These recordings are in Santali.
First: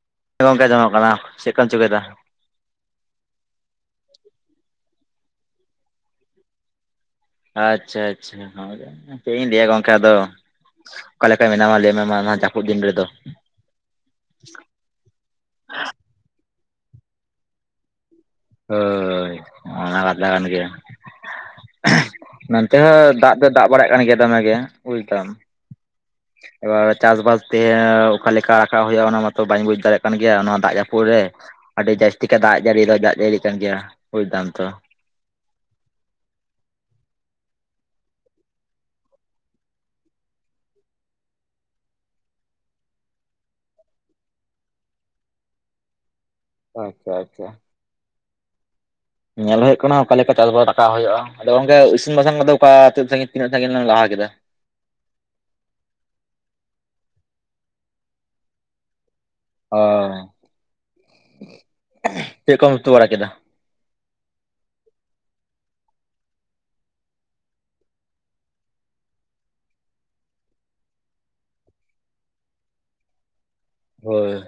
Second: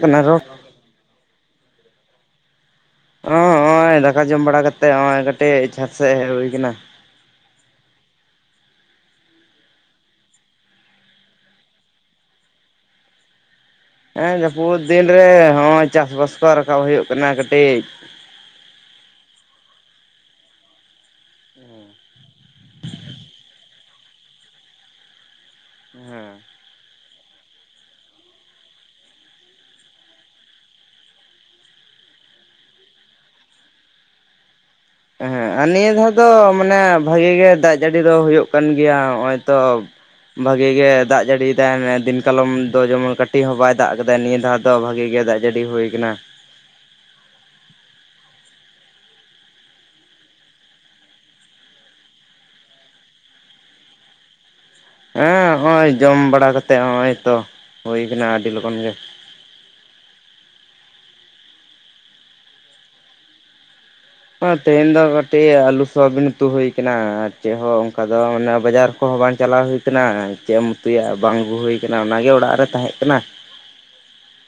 ᱠᱟᱱᱟ ᱨᱚᱲ ᱜᱚᱝᱠᱮ ᱟᱹᱡᱚᱱᱚᱜ ᱠᱟᱱᱟ ᱪᱮᱫᱠᱚᱢ ᱪᱤᱠᱟᱹᱫᱟ? ᱦᱚᱸᱜᱼᱚᱭ ᱫᱟᱠᱟ ᱡᱚᱢ ᱵᱟᱲᱟ ᱠᱟᱛᱮᱜ ᱱᱚᱜᱼᱚᱭ ᱠᱟᱹᱴᱤᱡ ᱪᱷᱟᱴ ᱥᱮᱫ ᱦᱮᱡ ᱦᱩᱭ ᱠᱟᱱᱟ᱾ ᱟᱪᱪᱷᱟ ᱟᱪᱪᱷᱟ ᱪᱮᱫ ᱤᱧ ᱞᱟᱹᱭᱟ ᱜᱚᱝᱠᱟ ᱫᱚ ᱚᱠᱟᱞᱮᱠᱟᱹ ᱢᱮᱱᱟ ᱢᱟ ᱞᱟᱹᱭ ᱢᱮ ᱡᱟᱹᱯᱤᱫ ᱫᱤᱱ ᱨᱮ ᱫᱚ? ᱦᱮᱸ ᱡᱟᱹᱯᱩᱫ ᱫᱤᱱ ᱨᱮ ᱦᱚᱸᱜᱚᱭ ᱪᱟᱥᱵᱟᱥ ᱠᱚ ᱨᱟᱠᱟᱵ ᱦᱩᱭᱩᱜ ᱠᱟᱱᱟ ᱠᱟᱹᱴᱤᱡ᱾ ᱦᱳᱭ, ᱚᱱᱟ ᱠᱟᱛᱷᱟ ᱜᱟᱱ ᱜᱮᱭᱟ᱾ ᱱᱚᱱᱛᱮ ᱦᱚᱸ ᱫᱟᱜ ᱫᱚ ᱫᱟᱜ ᱵᱟᱲᱟᱭᱟᱜ ᱠᱟᱱ ᱜᱮᱭᱟ ᱫᱚᱢᱮ ᱜᱮ ᱵᱩᱡᱫᱟᱢ᱾ ᱦᱮᱸ᱾ ᱮᱵᱟᱨ ᱪᱟᱥ ᱵᱟᱥ ᱛᱮ ᱚᱠᱟ ᱞᱮᱠᱟ ᱨᱟᱠᱟᱵ ᱦᱳᱭᱳᱜ-ᱟ ᱚᱱᱟ ᱢᱟᱛᱚ ᱵᱟᱹᱧ ᱵᱩᱡ ᱫᱟᱲᱮᱜ ᱠᱟᱱ ᱜᱮᱭᱟ ᱱᱚᱣᱟ ᱫᱟᱜ ᱡᱟᱹᱯᱩᱫ ᱨᱮ᱾ ᱟᱹᱰᱤ ᱡᱟᱹᱥᱛᱤ ᱠᱟᱭ ᱫᱟᱜ ᱡᱟᱹᱲᱤ ᱫᱚ ᱫᱟᱜ ᱡᱟᱹᱲᱤ ᱠᱟᱱ ᱜᱮᱭᱟ ᱵᱩᱡ ᱫᱟᱢ ᱛᱚ᱾ ᱦᱮᱸ ᱟᱨ ᱱᱤᱭᱟᱹ ᱫᱷᱟᱣ ᱫᱚ ᱢᱟᱱᱮ ᱵᱷᱟᱜᱤ ᱜᱮ ᱫᱟᱜ ᱡᱟᱹᱲᱤ ᱫᱚ ᱦᱳᱭᱳᱜ ᱠᱟᱱ ᱜᱮᱭᱟ ᱱᱚᱸᱜ-ᱚᱭ ᱛᱚ᱾ ᱵᱷᱟᱜᱤ ᱜᱮ ᱫᱟᱜ ᱡᱟᱹᱲᱤᱭ ᱮᱫᱟᱭ ᱫᱤᱱ ᱠᱟᱞᱚᱢ ᱫᱚ ᱡᱮᱢᱚᱱ ᱠᱟᱹᱴᱤᱡ ᱦᱚᱸ ᱵᱟᱭ ᱫᱟᱜ ᱠᱟᱫᱟ᱾ ᱱᱤᱭᱟᱹ ᱫᱷᱟᱣ ᱴᱟᱜ ᱵᱷᱟᱜᱤ ᱜᱮ ᱫᱟᱜ ᱡᱟᱹᱲᱤ ᱦᱩᱭ ᱠᱟᱱᱟ᱾ ᱟᱪᱪᱷᱟ, ᱟᱪᱪᱷᱟ᱾ ᱧᱮᱞ ᱦᱳᱭᱳᱜ ᱠᱟᱱᱟ ᱚᱠᱟ ᱞᱮᱠᱟ ᱪᱟᱥ ᱵᱟᱥ ᱨᱟᱠᱟᱵ ᱦᱳᱭᱳᱜ-ᱟ᱾ ᱟᱫᱚ ᱜᱚᱝᱠᱮ ᱤᱥᱤᱱ ᱵᱟᱥᱟᱝ ᱠᱚᱫᱚ ᱚᱠᱟ ᱛᱤᱱᱟᱹᱜ ᱥᱟᱸᱜᱤᱧ, ᱛᱤᱱᱟᱹᱜ ᱥᱟᱸᱜᱤᱧ ᱵᱤᱱ ᱞᱟᱦᱟ ᱠᱮᱫᱟ? ᱦᱮᱸ ᱦᱚᱸᱜ-ᱚᱭ ᱡᱚᱢ ᱵᱟᱲᱟ ᱠᱟᱛᱮ ᱦᱚᱜ-ᱚᱭ ᱛᱚ ᱦᱳᱭ ᱠᱟᱱᱟ ᱟᱹᱰᱤ ᱞᱚᱜᱚᱱ ᱜᱮ᱾ ᱚ ᱪᱮᱫ ᱠᱚᱢ ᱩᱛᱩ ᱵᱟᱲᱟ ᱠᱮᱫᱟ? ᱛᱮᱦᱮᱧ ᱫᱚ ᱠᱟᱹᱴᱤᱡ ᱟᱞᱩ ᱥᱚᱵᱤᱱ ᱩᱛᱩ ᱦᱳᱭ ᱠᱟᱱᱟ᱾ ᱟᱨ ᱪᱮᱫ ᱦᱚᱸ ᱚᱱᱠᱟ ᱫᱚ ᱢᱟᱱᱮ ᱵᱟᱡᱟᱨ ᱠᱚᱦᱚᱸ ᱵᱟᱝ ᱪᱟᱞᱟᱣ ᱦᱩᱭ ᱠᱟᱱᱟ ᱪᱮᱫ ᱮᱢ ᱩᱛᱩᱭᱟ ᱵᱟᱝ ᱟᱹᱜᱩ ᱦᱩᱭ ᱠᱟᱱᱟ ᱚᱱᱟ ᱜᱮ ᱚᱲᱟᱜ ᱨᱮ ᱛᱟᱦᱮᱸᱜ ᱠᱟᱱᱟ᱾ ᱦᱳᱭ᱾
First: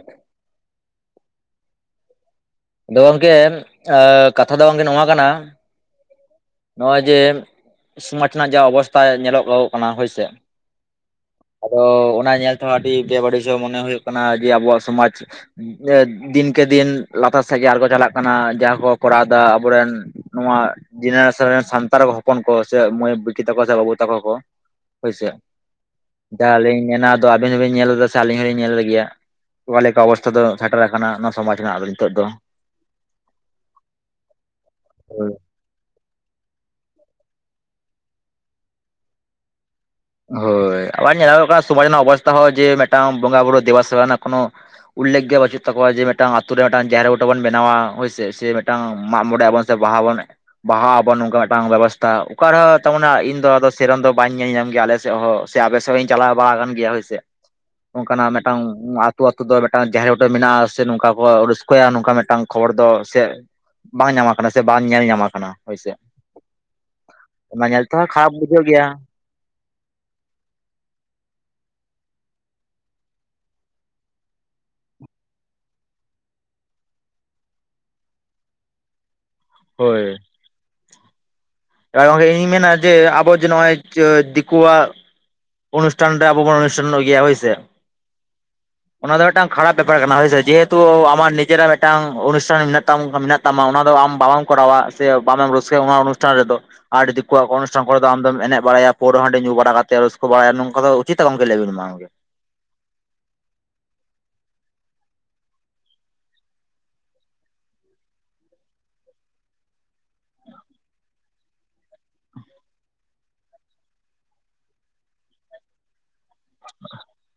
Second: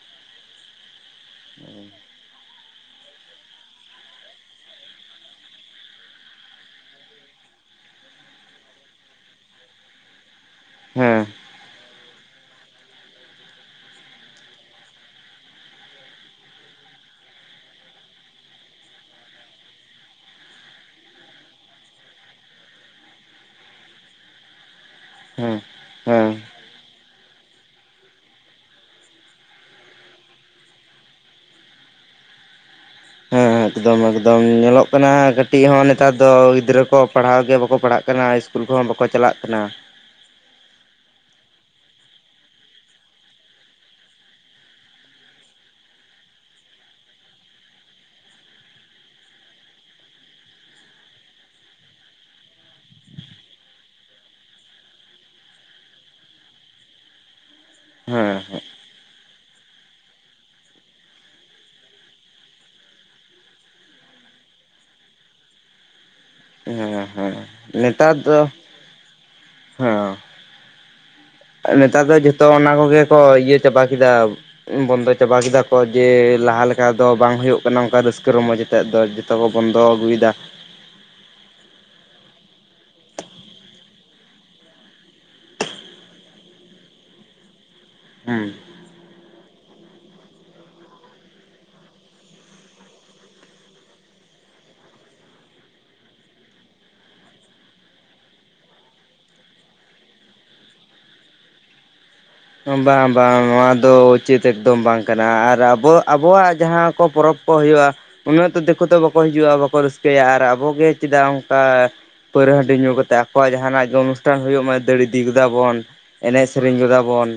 ᱦᱩᱸ᱾ ᱟᱫᱚ ᱜᱚᱝᱠᱮ ᱠᱟᱛᱷᱟ ᱫᱚ ᱜᱚᱝᱠᱮ ᱱᱚᱣᱟ ᱠᱟᱱᱟ᱾ ᱱᱚᱸᱜ-ᱚᱭ ᱡᱮ ᱥᱚᱢᱟᱡᱽ ᱨᱮᱱᱟᱜ ᱡᱟ ᱚᱵᱚᱥᱛᱟ ᱧᱮᱞᱚ ᱜᱚᱜ ᱠᱟᱱᱟ ᱦᱳᱭ ᱥᱮ᱾ ᱦᱮᱸ᱾ ᱛᱚ ᱚᱱᱟ ᱧᱮᱞ ᱛᱮᱦᱚᱸ ᱟᱹᱰᱤ ᱜᱮ ᱵᱮᱵᱟᱹᱲᱤᱡ ᱦᱚᱸ ᱢᱚᱱᱮ ᱦᱳᱭᱳᱜ ᱠᱟᱱᱟ ᱡᱮ ᱟᱵᱚᱣᱟᱜ ᱥᱚᱢᱟᱡᱽ ᱫᱤᱱᱠᱮ ᱫᱤᱱ ᱞᱟᱛᱟᱨ ᱥᱮᱫ ᱜᱮ ᱟᱲᱜᱳ ᱪᱟᱞᱟᱜ ᱠᱟᱱᱟ᱾ᱡᱟᱦᱟ ᱠᱚ ᱠᱚᱨᱟᱣ ᱫᱟ ᱟᱵᱚᱨᱮᱱ ᱱᱚᱣᱟ ᱡᱮᱱᱟ ᱥᱟᱱᱛᱟᱲ ᱦᱚᱯᱚᱱ ᱠᱚ ᱥᱮ ᱢᱟᱹᱭ ᱵᱤᱴᱤ ᱛᱟᱠᱚ ᱥᱮ ᱵᱟᱹᱵᱩ ᱛᱟᱠᱚ ᱠᱚ ᱦᱳᱭ ᱥᱮ᱾ ᱦᱮᱸ ᱦᱮᱸ ᱡᱟᱦᱟ ᱟᱹᱞᱤᱧ ᱢᱮᱱᱟ ᱟᱫᱚ ᱟᱵᱤᱱ ᱦᱚᱸᱵᱮᱱ ᱧᱮᱞ ᱫᱟ ᱥᱮ ᱟᱹᱞᱤᱧ ᱦᱚᱸ ᱞᱤᱧ ᱧᱮᱞ ᱮᱜ ᱜᱮᱭᱟ᱾ ᱚᱠᱟ ᱞᱮᱠᱟ ᱚᱵᱚᱥᱛᱷᱟ ᱫᱚ ᱥᱮᱴᱮᱨ ᱠᱟᱱᱟ ᱱᱚᱣᱟ ᱥᱚᱢᱟᱡᱽ ᱨᱮᱱᱟᱜ ᱫᱚ ᱱᱤᱛᱳᱜ ᱫᱚ᱾ ᱦᱮᱸ ᱮᱠᱫᱚᱢ ᱮᱠᱫᱚᱢ, ᱧᱮᱞᱚᱜ ᱠᱟᱱᱟ᱾ ᱠᱟᱹᱴᱤᱡ ᱦᱚᱸ ᱱᱮᱛᱟᱨ ᱫᱚ ᱜᱤᱫᱽᱨᱟᱹ ᱠᱚ ᱯᱟᱲᱦᱟᱣ ᱜᱮ ᱵᱟᱠᱚ ᱯᱟᱲᱦᱟᱜ ᱠᱟᱱᱟ ᱤᱥᱠᱩᱞ ᱠᱚᱦᱚᱸ ᱵᱟᱠᱚ ᱪᱟᱞᱟᱜ ᱠᱟᱱᱟ᱾ ᱦᱳᱭ᱾ ᱟᱵᱟᱨ ᱧᱮᱞᱚᱜ ᱠᱟᱱᱟ ᱥᱚᱢᱟᱡᱽ ᱨᱮᱱᱟᱜ ᱚᱵᱚᱥᱛᱷᱟ ᱦᱚᱸ ᱡᱮ ᱢᱤᱫᱴᱟᱝ ᱵᱚᱸᱜᱟ ᱵᱩᱨᱩ ᱫᱮᱵᱟ ᱥᱮᱵᱟ ᱨᱮᱱᱟᱜ ᱠᱳᱱᱳ ᱩᱞᱮᱠᱷ ᱜᱮ ᱵᱟᱹᱪᱩᱜ ᱛᱟᱠᱚᱣᱟ, ᱡᱮ ᱢᱤᱫᱴᱟᱝ ᱟᱛᱩ ᱨᱮ ᱢᱤᱫᱴᱟᱝ ᱡᱟᱦᱮᱨ ᱵᱩᱴᱟᱹ ᱵᱚᱱ ᱵᱮᱱᱟᱣᱟ ᱦᱳᱭ ᱥᱮ᱾ ᱥᱮ ᱢᱤᱫᱟᱝ ᱢᱟᱜ ᱢᱚᱸᱬᱮ ᱟᱵᱚᱱ᱾ ᱛᱮ ᱵᱟᱦᱟ ᱵᱚᱱ ᱵᱟᱦᱟ ᱟᱵᱚᱱ ᱱᱚᱝᱠᱟ ᱢᱤᱫᱴᱟᱝ ᱵᱮᱵᱚᱥᱛᱷᱟ ᱚᱠᱟ ᱨᱮᱦᱚᱸ ᱛᱮᱢᱚᱱ ᱱᱟᱜ ᱤᱧᱫᱚ ᱟᱫᱚ ᱥᱮᱨᱚᱢ ᱫᱚ ᱵᱟᱹᱧ ᱧᱮᱞ ᱧᱟᱢ ᱜᱮᱭᱟ ᱟᱞᱮ ᱥᱮ ᱚᱸᱦᱚᱜ ᱥᱮ ᱟᱯᱮ ᱥᱮᱫ ᱦᱚᱸᱧ ᱪᱟᱞᱟᱣ ᱵᱟᱲᱟ ᱠᱟᱱ ᱜᱮᱭᱟ ᱦᱳᱭ ᱥᱮ᱾ ᱚᱱᱠᱟ ᱱᱟᱜ ᱦᱮᱸ ᱢᱤᱫᱴᱟᱝ ᱟᱹᱛᱩ, ᱟᱹᱛᱩ ᱫᱚ ᱢᱤᱫᱴᱟᱝ ᱡᱟᱦᱮᱨ ᱵᱩᱴᱟᱹ ᱢᱮᱱᱟᱜᱼᱟ᱾ ᱥᱮ ᱱᱚᱝᱠᱟᱱ ᱠᱚ ᱚᱠᱚᱭ ᱟᱜ ᱱᱚᱝᱠᱟ ᱢᱤᱫᱴᱟᱝ ᱠᱷᱚᱵᱚᱨ ᱫᱚ ᱥᱮ ᱵᱟᱝ ᱧᱟᱢᱟ ᱠᱟᱱᱟ ᱥᱮ ᱵᱟᱝ ᱧᱮᱞ ᱧᱟᱢᱟ ᱟᱠᱟᱱᱟ ᱦᱳᱭ ᱥᱮ᱾ ᱦᱮᱸ, ᱦᱮᱸ ᱱᱮᱛᱟᱨ ᱫᱚ ᱵᱩᱡᱷᱟᱹᱜ ᱜᱮᱭᱟ ᱦᱮᱸ᱾ ᱱᱮᱛᱟᱨ ᱫᱚ ᱡᱚᱛᱚ ᱚᱱᱟ ᱠᱚᱜᱮ ᱠᱚ ᱤᱭᱟᱹ ᱪᱟᱵᱟ ᱠᱮᱫᱟ᱾ ᱵᱚᱱᱫᱚ ᱪᱟᱵᱟ ᱠᱮᱫᱟ ᱠᱚ, ᱡᱮ ᱞᱟᱦᱟ ᱞᱮᱠᱟ ᱫᱚ ᱵᱟᱝ ᱦᱳᱭᱳᱜ ᱠᱟᱱᱟ ᱚᱱᱠᱟ ᱨᱟᱹᱥᱠᱟᱹ ᱨᱚᱸᱢᱚᱡᱽ ᱟᱛᱮᱫ ᱫᱚ᱾ ᱡᱷᱚᱛᱚ ᱠᱚ ᱵᱚᱱᱫᱚ ᱟᱹᱜᱩᱭᱫᱟ᱾ ᱟᱨ ᱜᱚᱝᱠᱮ ᱤᱧ ᱢᱮᱱᱟ ᱡᱮ ᱟᱵᱚ ᱡᱮ ᱱᱚᱸᱜ-ᱚᱭ ᱫᱤᱠᱩᱣᱟᱜ ᱚᱱᱩᱥᱴᱷᱟᱱ ᱨᱮ ᱟᱵᱚ ᱵᱚᱱ ᱚᱱᱩᱥᱴᱷᱟᱱᱚᱜ ᱜᱮᱭᱟ ᱦᱳᱭ ᱥᱮ᱾ ᱦᱮᱸ᱾ ᱚᱱᱟ ᱫᱚ ᱢᱤᱫᱴᱟᱝ ᱠᱷᱟᱨᱟᱯ ᱵᱮᱯᱟᱨ ᱠᱟᱱᱟ ᱦᱳᱭᱥᱮ᱾ ᱡᱮᱦᱮᱛᱩ ᱟᱢᱟᱜ ᱱᱤᱡᱮᱨᱟᱜ ᱢᱤᱫᱴᱟᱝ ᱚᱱᱩᱥᱴᱷᱟᱱ ᱢᱮᱱᱟᱜ ᱛᱟᱢ ᱢᱮᱱᱟᱜ ᱛᱟᱢᱟ᱾ ᱚᱱᱟ ᱫᱚ ᱟᱢ ᱵᱟᱵᱟᱢ ᱠᱚᱨᱟᱣᱟ ᱥᱮ ᱵᱟᱢᱮᱢ ᱨᱟᱹᱥᱠᱟᱹᱭ-ᱟ ᱚᱱᱟ ᱚᱱᱩᱥᱴᱷᱟᱱ ᱨᱮᱫᱚ᱾ ᱟᱨ ᱫᱤᱠᱩᱣᱟᱜ ᱚᱱᱩᱥᱴᱷᱟᱱ ᱠᱚᱨᱮ ᱟᱢᱫᱚᱢ ᱮᱱᱮᱡ ᱵᱟᱲᱟᱭᱟ ᱯᱟᱹᱣᱨᱟᱹ, ᱦᱟᱸᱰᱤ ᱧᱩᱲᱟ ᱠᱟᱛᱮ ᱨᱟᱹᱥ ᱠᱟ ᱵᱟᱲᱟᱭᱟ ᱱᱚᱝᱠᱟ ᱫᱚ ᱩᱪᱤᱛᱟ ᱜᱚᱝᱠᱮ ᱞᱟᱹᱭ ᱵᱤᱱ ᱢᱟ ᱜᱚᱝᱠᱮ? ᱵᱟᱝ ᱵᱟᱝ ᱱᱚᱣᱟ ᱫᱚ ᱩᱪᱤᱛ ᱮᱠᱫᱚᱢ ᱵᱟᱝ ᱠᱟᱱᱟ᱾ ᱟᱨ ᱟᱵᱚ ᱟᱵᱚᱣᱟᱜ ᱡᱟᱦᱟ ᱠᱚ ᱯᱚᱨᱚᱵᱽ ᱠᱚ ᱦᱳᱭᱳᱜ-ᱟ, ᱩᱱᱟᱹᱜ ᱫᱚ ᱫᱤᱠᱩ ᱫᱚ ᱵᱟᱠᱚ ᱦᱤᱡᱩᱜ-ᱟ ᱵᱟᱠᱚ ᱨᱟᱹᱥᱠᱟᱹᱭ-ᱟ ᱟᱨ ᱟᱵᱚᱜᱮ ᱪᱮᱫᱟᱜ ᱚᱱᱠᱟ ᱯᱟᱹᱨᱟᱹ ᱦᱟᱺᱰᱤ ᱧᱩ ᱠᱟᱛᱮᱫ ᱟᱠᱚᱣᱟᱜ ᱡᱟᱦᱟᱱᱟᱜ ᱜᱮ ᱚᱱᱩᱥᱴᱷᱟᱱ ᱦᱩᱭᱩᱜ ᱢᱟ ᱫᱟᱲ ᱤᱫᱤ ᱜᱮᱫᱟ ᱵᱚᱱ ᱮᱱᱮᱡ ᱥᱮᱨᱮᱧ ᱜᱚᱫᱟ ᱵᱚᱱ,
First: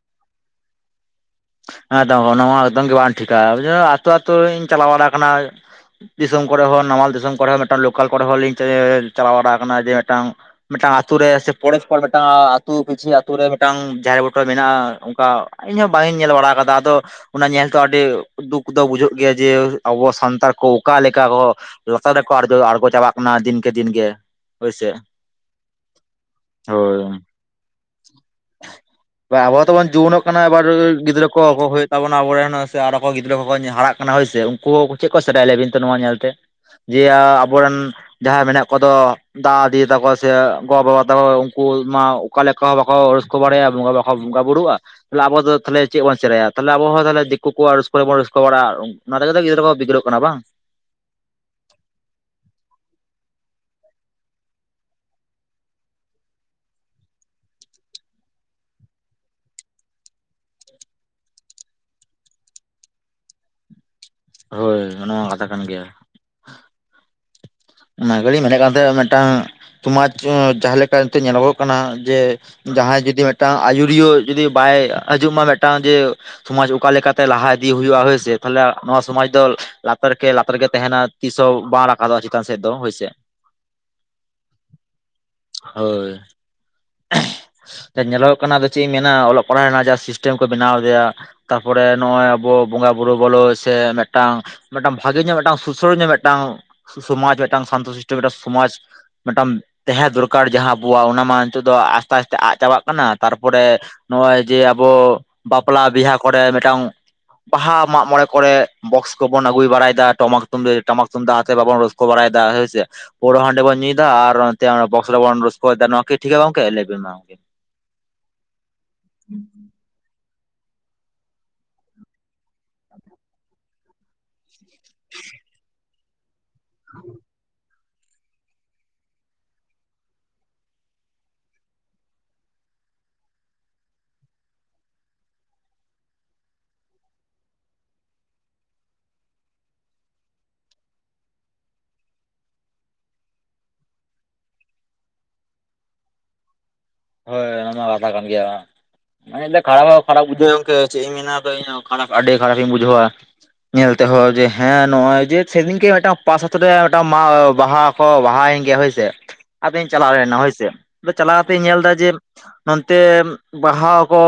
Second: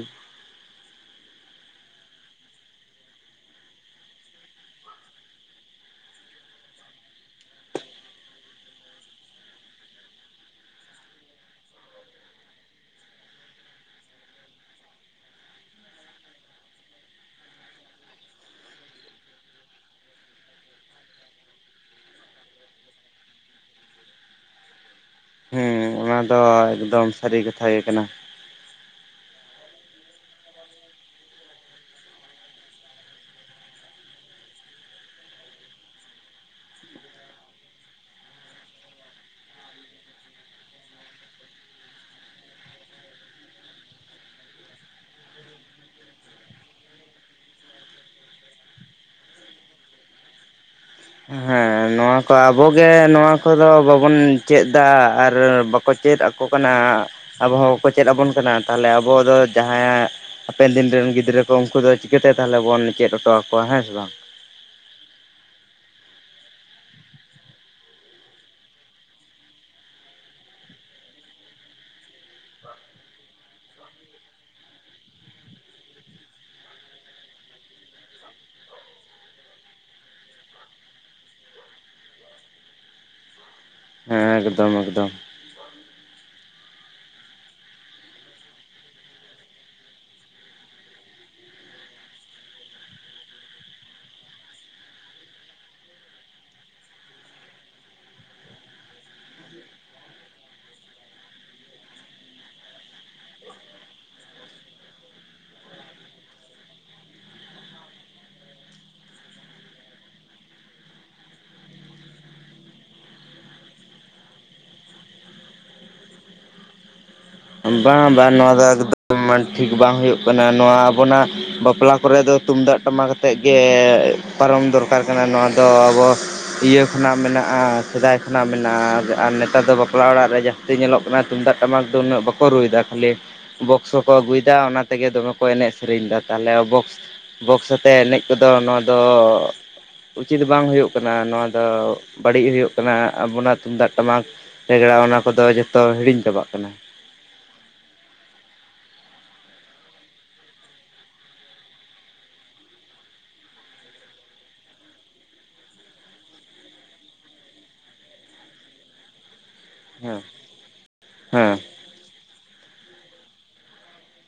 ᱟᱫᱟᱢ ᱚᱱᱟ ᱢᱟ ᱮᱠᱫᱚᱢ ᱜᱮ ᱵᱟᱝ ᱴᱷᱤᱠᱟ ᱟᱛᱳ ᱟᱛᱳ ᱤᱧ ᱪᱟᱞᱟᱣ ᱵᱟᱲᱟᱣ ᱠᱟᱱᱟ ᱫᱤᱥᱚᱢ ᱠᱚᱨᱮ ᱦᱚᱸ ᱱᱟᱢᱟᱞ ᱫᱤᱥᱚᱢ ᱠᱚᱨᱮ ᱦᱚᱸ ᱢᱤᱫᱴᱟᱝ ᱞᱳᱠᱟᱞ ᱠᱚᱨᱮ ᱦᱚᱸᱞᱤᱧ ᱪᱟᱞᱟᱣ ᱵᱟᱲᱟ ᱟᱠᱟᱱᱟ ᱡᱮ ᱢᱤᱫᱴᱟᱝ ᱢᱤᱫᱴᱟᱝ ᱟᱛᱩ ᱨᱮ ᱥᱮ ᱯᱚᱨᱮᱨ ᱯᱚᱨ ᱢᱤᱫᱴᱟᱝ ᱟᱛᱩ ᱯᱤᱪᱷᱤᱛ ᱨᱮ ᱢᱤᱫᱴᱟᱝ ᱡᱟᱦᱮᱨ ᱵᱩᱴᱟᱹ ᱢᱮᱱᱟᱜ-ᱟ ᱚᱱᱠᱟ ᱤᱧᱦᱚᱸ ᱵᱟᱝ ᱤᱧ ᱧᱮᱞ ᱵᱟᱲᱟ ᱠᱟᱫᱟ ᱟᱫᱚ ᱚᱱᱟ ᱧᱮᱞ ᱛᱮ ᱟᱹᱰᱤ ᱫᱩᱠ ᱫᱚ ᱵᱩᱡᱷᱟᱹᱜ ᱜᱮᱭᱟ ᱡᱮ ᱟᱵᱚ ᱥᱟᱱᱛᱟᱲ ᱠᱚ ᱚᱠᱟᱮ ᱞᱮᱠᱟ ᱠᱚ ᱞᱟᱛᱟᱨ ᱨᱮᱠᱚ ᱟᱨᱜᱚ ᱟᱨᱜᱚ ᱪᱟᱵᱟᱜ ᱠᱟᱱᱟ ᱫᱤᱱ ᱠᱮ ᱫᱤᱱ ᱜᱮ ᱦᱳᱭᱥᱮ᱾ ᱦᱮᱸ ᱚᱱᱟ ᱫᱚ ᱮᱠᱫᱚᱢ ᱦᱳᱭ ᱥᱟᱹᱨᱤ ᱠᱟᱛᱷᱟ ᱜᱮ ᱠᱟᱱᱟ᱾ [unintelligible] ᱟᱵᱚ ᱛᱟᱵᱚᱱ ᱡᱩᱣᱟᱹᱱᱚᱜ ᱠᱟᱱᱟ ᱮᱵᱟᱨ ᱜᱤᱫᱽᱨᱟᱹ ᱠᱚ ᱚᱵᱚ ᱢᱦᱩᱭᱩᱜ ᱛᱟᱵᱚᱱᱟ ᱟᱵᱚᱨᱮᱱ ᱥᱮ ᱟᱨᱚ ᱜᱤᱫᱽᱨᱟᱹ ᱠᱚᱠᱚ ᱧ ᱦᱟᱨᱟᱜ ᱠᱟᱱᱟ ᱦᱳᱭᱥᱮ ᱩᱱᱠᱩ ᱦᱚᱸ ᱪᱮᱫ ᱠᱚ ᱥᱮᱴᱟᱭ ᱞᱮᱭ ᱵᱮᱱ ᱥᱮ ᱱᱚᱣᱟ ᱧᱮᱞᱛᱮ ᱡᱮ ᱟ ᱟᱵᱚᱨᱮᱱ ᱡᱟᱦᱟᱸᱭ ᱢᱮᱱᱟᱜ ᱠᱚᱫᱚ ᱫᱟᱫᱟ ᱫᱤᱫᱤ ᱛᱟᱠᱚ ᱥᱮ ᱜᱚ ᱵᱟᱵᱟ ᱛᱟᱠᱚ ᱩᱱᱠᱩ ᱢᱟ ᱚᱠᱟ ᱞᱮᱠᱟ ᱦᱚᱸ ᱵᱟᱠᱚ ᱨᱟᱹᱥᱠᱟᱹ ᱵᱟᱲᱟᱭᱟ ᱵᱚᱸᱜᱟ ᱵᱟᱠᱚ ᱵᱚᱸᱜᱟ ᱵᱩᱨᱩᱜ-ᱟ ᱛᱟᱦᱞᱮ ᱟᱵᱚ ᱫᱚ ᱫᱚᱟᱦᱮ ᱪᱮᱫ ᱵᱚᱱ ᱥᱮᱠᱟᱭᱟ ᱛᱟᱦᱞᱮ ᱟᱵᱚ ᱦᱚᱸ ᱛᱟᱦᱚᱞᱮ ᱫᱤᱠᱩ ᱠᱚᱣᱟᱜ ᱨᱟᱹᱥᱠ ᱠᱚ ᱨᱮ ᱵᱚᱱ ᱨᱟᱹᱥᱠᱟᱹ ᱵᱟᱲᱟ-ᱟ ᱱᱚᱸᱰᱮ ᱫᱚ ᱜᱤᱫᱽᱨᱟᱹ ᱠᱚ ᱵᱷᱤᱽᱲᱚᱜ ᱠᱟᱱᱟ ᱵᱟᱝ ᱦᱮᱸ ᱱᱚᱣᱟ ᱠᱚ ᱟᱵᱚᱜᱮ ᱱᱚᱣᱟ ᱠᱚᱫᱚ ᱵᱟᱵᱚᱱ ᱪᱮᱫ ᱮᱫᱟ ᱟᱨ ᱵᱟᱠᱚ ᱪᱮᱫ ᱟᱠᱚ ᱠᱟᱱᱟ ᱟᱵᱚ ᱦᱚᱸᱠᱚ ᱪᱮᱫ ᱟᱵᱚᱱ ᱠᱟᱱᱟ ᱛᱟᱦᱚᱞᱮ ᱟᱵᱚ ᱫᱚ ᱡᱟᱦᱟᱸᱭᱟᱜ ᱦᱟᱯᱮᱱ ᱫᱤᱱ ᱜᱤᱫᱽᱨᱟᱹ ᱠᱚ ᱩᱱᱠᱩ ᱪᱤᱠᱟᱹᱛᱮ ᱛᱟᱦᱚᱞᱮ ᱵᱚᱱ ᱪᱮᱫ ᱦᱚᱴᱚ ᱟᱠᱚᱣᱟ ᱦᱮᱸ ᱥᱮ ᱵᱟᱝ? ᱦᱳᱭ ᱚᱱᱟ ᱠᱟᱛᱷᱟ ᱠᱟᱱ ᱜᱮᱭᱟ ᱚᱱᱟ ᱜᱟᱹᱲᱤᱡ ᱢᱮᱱᱮᱫ ᱠᱟᱱ ᱛᱟᱦᱮᱸᱱᱟ ᱢᱤᱫᱴᱟᱝ ᱥᱚᱢᱟᱡᱽ ᱡᱟᱦᱟᱸ ᱞᱮᱠᱟ ᱱᱤᱛᱚᱜ ᱧᱮᱞᱚᱜᱚᱜ ᱠᱟᱱᱟ ᱡᱮ ᱡᱟᱦᱟᱸᱭ ᱡᱩᱫᱤ ᱢᱤᱫᱴᱟᱝ ᱟᱹᱭᱩᱨᱤᱭᱟᱹ ᱡᱩᱫᱤ ᱵᱟᱭ ᱟᱡᱚᱢᱟ ᱢᱤᱫᱴᱟᱝ ᱡᱮ ᱥᱚᱢᱟᱡ ᱚᱠᱟ ᱞᱮᱠᱟᱛᱮ ᱞᱟᱦᱟ ᱤᱫᱤ ᱦᱩᱭᱩᱜ-ᱟ ᱦᱳᱭᱥᱮ ᱛᱟᱦᱚᱞᱮ ᱱᱚᱣᱟ ᱥᱚᱢᱟᱡ ᱫᱚ ᱞᱟᱛᱟᱨ ᱠᱮ ᱞᱟᱛᱟᱨ ᱜᱮ ᱛᱟᱦᱮᱱᱟ ᱛᱤᱥ ᱦᱚᱸ ᱵᱟᱝ ᱨᱟᱠᱟᱫᱚᱜ-ᱟ ᱪᱮᱛᱟᱱ ᱥᱮᱫ ᱫᱚ ᱦᱳᱭᱥᱮ ᱦᱮᱸ ᱮᱠᱫᱚᱢ ᱮᱠᱫᱚᱢ ᱦᱳᱭ ᱡᱟ ᱧᱮᱞᱚᱜ ᱠᱟᱱᱟ ᱟᱫᱚ ᱪᱮᱫ ᱤᱧ ᱢᱮᱱᱟ ᱚᱞᱚᱜ ᱯᱟᱲᱦᱟᱜ ᱨᱮᱱᱟᱜ ᱡᱟ ᱥᱤᱥᱴᱮᱢ ᱠᱚ ᱵᱮᱱᱟᱣ ᱞᱮᱜᱟ᱾ ᱛᱟᱯᱚᱨᱮ ᱱᱚᱜ ᱚᱚᱭ ᱟᱵᱚ ᱵᱚᱸᱜᱟ ᱵᱩᱨᱩ ᱵᱚᱞᱚ ᱥᱮ ᱢᱤᱫᱴᱟᱝ ᱢᱤᱫᱴᱟᱝ ᱵᱷᱟᱜᱮ ᱧᱚᱜ ᱢᱤᱫᱴᱟᱝ ᱥᱩᱥᱟᱹᱨ ᱧᱚᱜ ᱢᱤᱫᱴᱟᱝ ᱥᱚᱢᱟᱡᱽ ᱢᱤᱫᱴᱟᱝ ᱥᱟᱱᱛᱚ ᱥᱨᱤᱥᱴᱚ ᱢᱤᱫᱴᱟᱝ ᱥᱚᱢᱟᱡᱽ ᱢᱤᱫᱴᱟᱝ ᱛᱟᱦᱮᱸ ᱫᱚᱨᱠᱟᱨ ᱡᱟᱦᱟᱸ ᱟᱵᱚᱣᱟᱜ ᱚᱱᱟ ᱢᱟ ᱱᱤᱛᱚᱜ ᱫᱚ ᱟᱥᱛᱮ ᱟᱥᱛᱮ ᱟᱫ ᱪᱟᱵᱟᱜ ᱠᱟᱱᱟ ᱛᱟᱨᱯᱚᱨᱮ ᱱᱚᱜ-ᱚᱭ ᱡᱮ ᱟᱵᱚ ᱵᱟᱯᱞᱟ ᱵᱤᱦᱟᱹ ᱠᱚᱨᱮ ᱢᱤᱫᱴᱟᱝ ᱵᱟᱦᱟ ᱢᱟᱜᱽ ᱢᱚᱬᱮ ᱠᱚᱨᱮ ᱵᱚᱠᱥ ᱠᱚᱵᱚᱱ ᱟᱹᱜᱩᱭ ᱵᱟᱲᱟᱭᱮᱫᱟ ᱴᱟᱢᱟᱠ ᱛᱩᱢᱫᱟᱜ ᱴᱟᱢᱟᱠ ᱛᱩᱢᱫᱟᱜ ᱛᱮ ᱵᱟᱵᱚᱱ ᱨᱚᱥ ᱠᱚ ᱵᱟᱲᱟᱭ ᱫᱟ ᱥᱮ ᱦᱳᱭ ᱥᱮ ᱯᱳᱲᱳ ᱦᱟᱸᱰᱮ ᱵᱚᱱ ᱧᱩᱭᱮᱫᱟ ᱟᱨ ᱱᱚᱛᱮ ᱵᱚᱠᱥ ᱵᱚᱱ ᱨᱟᱹᱥᱠᱟᱹ ᱮᱫᱟ ᱴᱷᱤᱠᱠᱟ ᱜᱚᱝᱠᱮ ᱞᱮᱟᱹᱭᱵᱮᱱᱠ ᱢᱟ? ᱵᱟᱝ ᱵᱟᱝ ᱱᱚᱣᱟ ᱫᱚ ᱮᱠᱫᱚᱢ ᱴᱷᱤᱠ ᱵᱟᱝ ᱦᱩᱭᱩᱜ ᱠᱟᱱᱟ ᱱᱚᱣᱟ ᱟᱵᱚᱱᱟᱜ ᱵᱟᱯᱞᱟ ᱠᱚᱨᱮ ᱫᱚ ᱛᱩᱢᱫᱟᱜ ᱴᱟᱢᱟᱠ ᱟᱛᱮᱫ ᱜᱮ ᱯᱟᱨᱚᱢ ᱫᱚᱨᱠᱟᱨ ᱠᱟᱱᱟ ᱱᱚᱣᱟ ᱫᱚ ᱟᱵᱚ ᱤᱭᱟᱹ ᱠᱷᱚᱱᱟᱜ ᱢᱮᱱᱟᱜ-ᱟ ᱥᱮᱫᱟᱭ ᱠᱷᱢᱮᱱᱟᱜᱼᱟ ᱟᱨ ᱱᱮᱛᱟᱨ ᱫᱚ ᱵᱟᱯᱞᱟ ᱚᱲᱟᱜ ᱨᱮ ᱡᱟᱹᱥᱛᱤ ᱧᱮᱞᱚᱜ ᱠᱟᱱᱟ ᱛᱩᱢᱫᱟᱜ ᱴᱟᱢᱟᱠ ᱫᱚ ᱩᱱᱟᱹᱜ ᱵᱟ ᱠᱚ ᱨᱩᱭᱮᱫᱟ ᱠᱷᱟᱹᱞᱤ ᱵᱚᱠᱥᱚ ᱠᱚ ᱟᱹᱜᱩᱭᱮᱫᱟ ᱚᱱᱟ ᱛᱮᱜᱮ ᱫᱚᱢᱮ ᱠᱚ ᱮᱱᱮᱡ ᱥᱮᱨᱮᱧ ᱮᱫᱟ ᱛᱟᱦᱚᱞᱮ ᱟᱵᱚ ᱵᱚᱠᱥ ᱟᱛᱮᱫ ᱮᱱᱮᱡ ᱠᱚᱫᱚ ᱱᱚᱣᱟ ᱫᱚ ᱩᱪᱤᱛ ᱵᱟᱝ ᱦᱩᱭᱩᱜ ᱠᱟᱱᱟ ᱱᱚᱣᱟ ᱫᱚ ᱵᱟᱹᱲᱤᱡ ᱦᱩᱭᱩᱜ ᱠᱟᱱᱟ ᱟᱵᱚᱱᱟᱜ ᱛᱩᱢᱫᱟᱜ ᱴᱟᱢᱟᱠ ᱨᱮᱜᱽᱲᱟ ᱚᱱᱟ ᱠᱚᱫᱚ ᱡᱚᱛᱚ ᱦᱤᱲᱤᱧ ᱪᱟᱵᱟᱜ ᱠᱟᱱᱟ ᱦᱳᱭ ᱚᱱᱟᱢᱟ ᱠᱟᱛᱷᱟ ᱠᱟᱱ ᱜᱮᱭᱟ ᱢᱟᱱᱮ ᱠᱷᱟᱨᱟᱯ ᱦᱚ ᱠᱷᱟᱨᱟᱯ ᱵᱩᱡᱷᱟᱹ ᱜᱟ ᱪᱮᱫ ᱤᱧ ᱢᱮᱱᱟᱧ ᱟᱫᱚ ᱤᱧ ᱦᱚ ᱠᱷᱟᱨᱟᱯ ᱟᱹᱰᱤ ᱠᱷᱟᱨᱟᱯᱤᱧ ᱵᱩᱡᱷᱟᱹᱣᱟ ᱧᱮᱞ ᱛᱮᱦᱚᱸ ᱡᱮ ᱦᱮᱸ ᱱᱚᱜ ᱚᱚᱭ ᱡᱮ ᱥᱮᱫᱤᱱ ᱠᱮ ᱢᱤᱫᱴᱟᱝ ᱯᱟᱥ ᱟᱹᱛᱩ ᱨᱮ ᱢᱤᱫᱟᱝ ᱢᱟ ᱵᱟᱦᱟ ᱵᱟᱦᱟᱭᱮᱱ ᱜᱮᱭᱟ ᱦᱳᱭᱥᱮ ᱟᱫᱚᱧ ᱪᱟᱞᱟᱣ ᱦᱮᱸ ᱞᱮᱱᱟ ᱦᱚᱭᱥᱮ ᱟᱫᱚ ᱪᱟᱞᱟᱣ ᱦᱮᱸ ᱠᱟᱛᱮᱧ ᱧᱮᱞ ᱮᱫᱟ ᱡᱮ ᱱᱚᱱᱛᱮ ᱵᱟᱦᱟ ᱠᱚ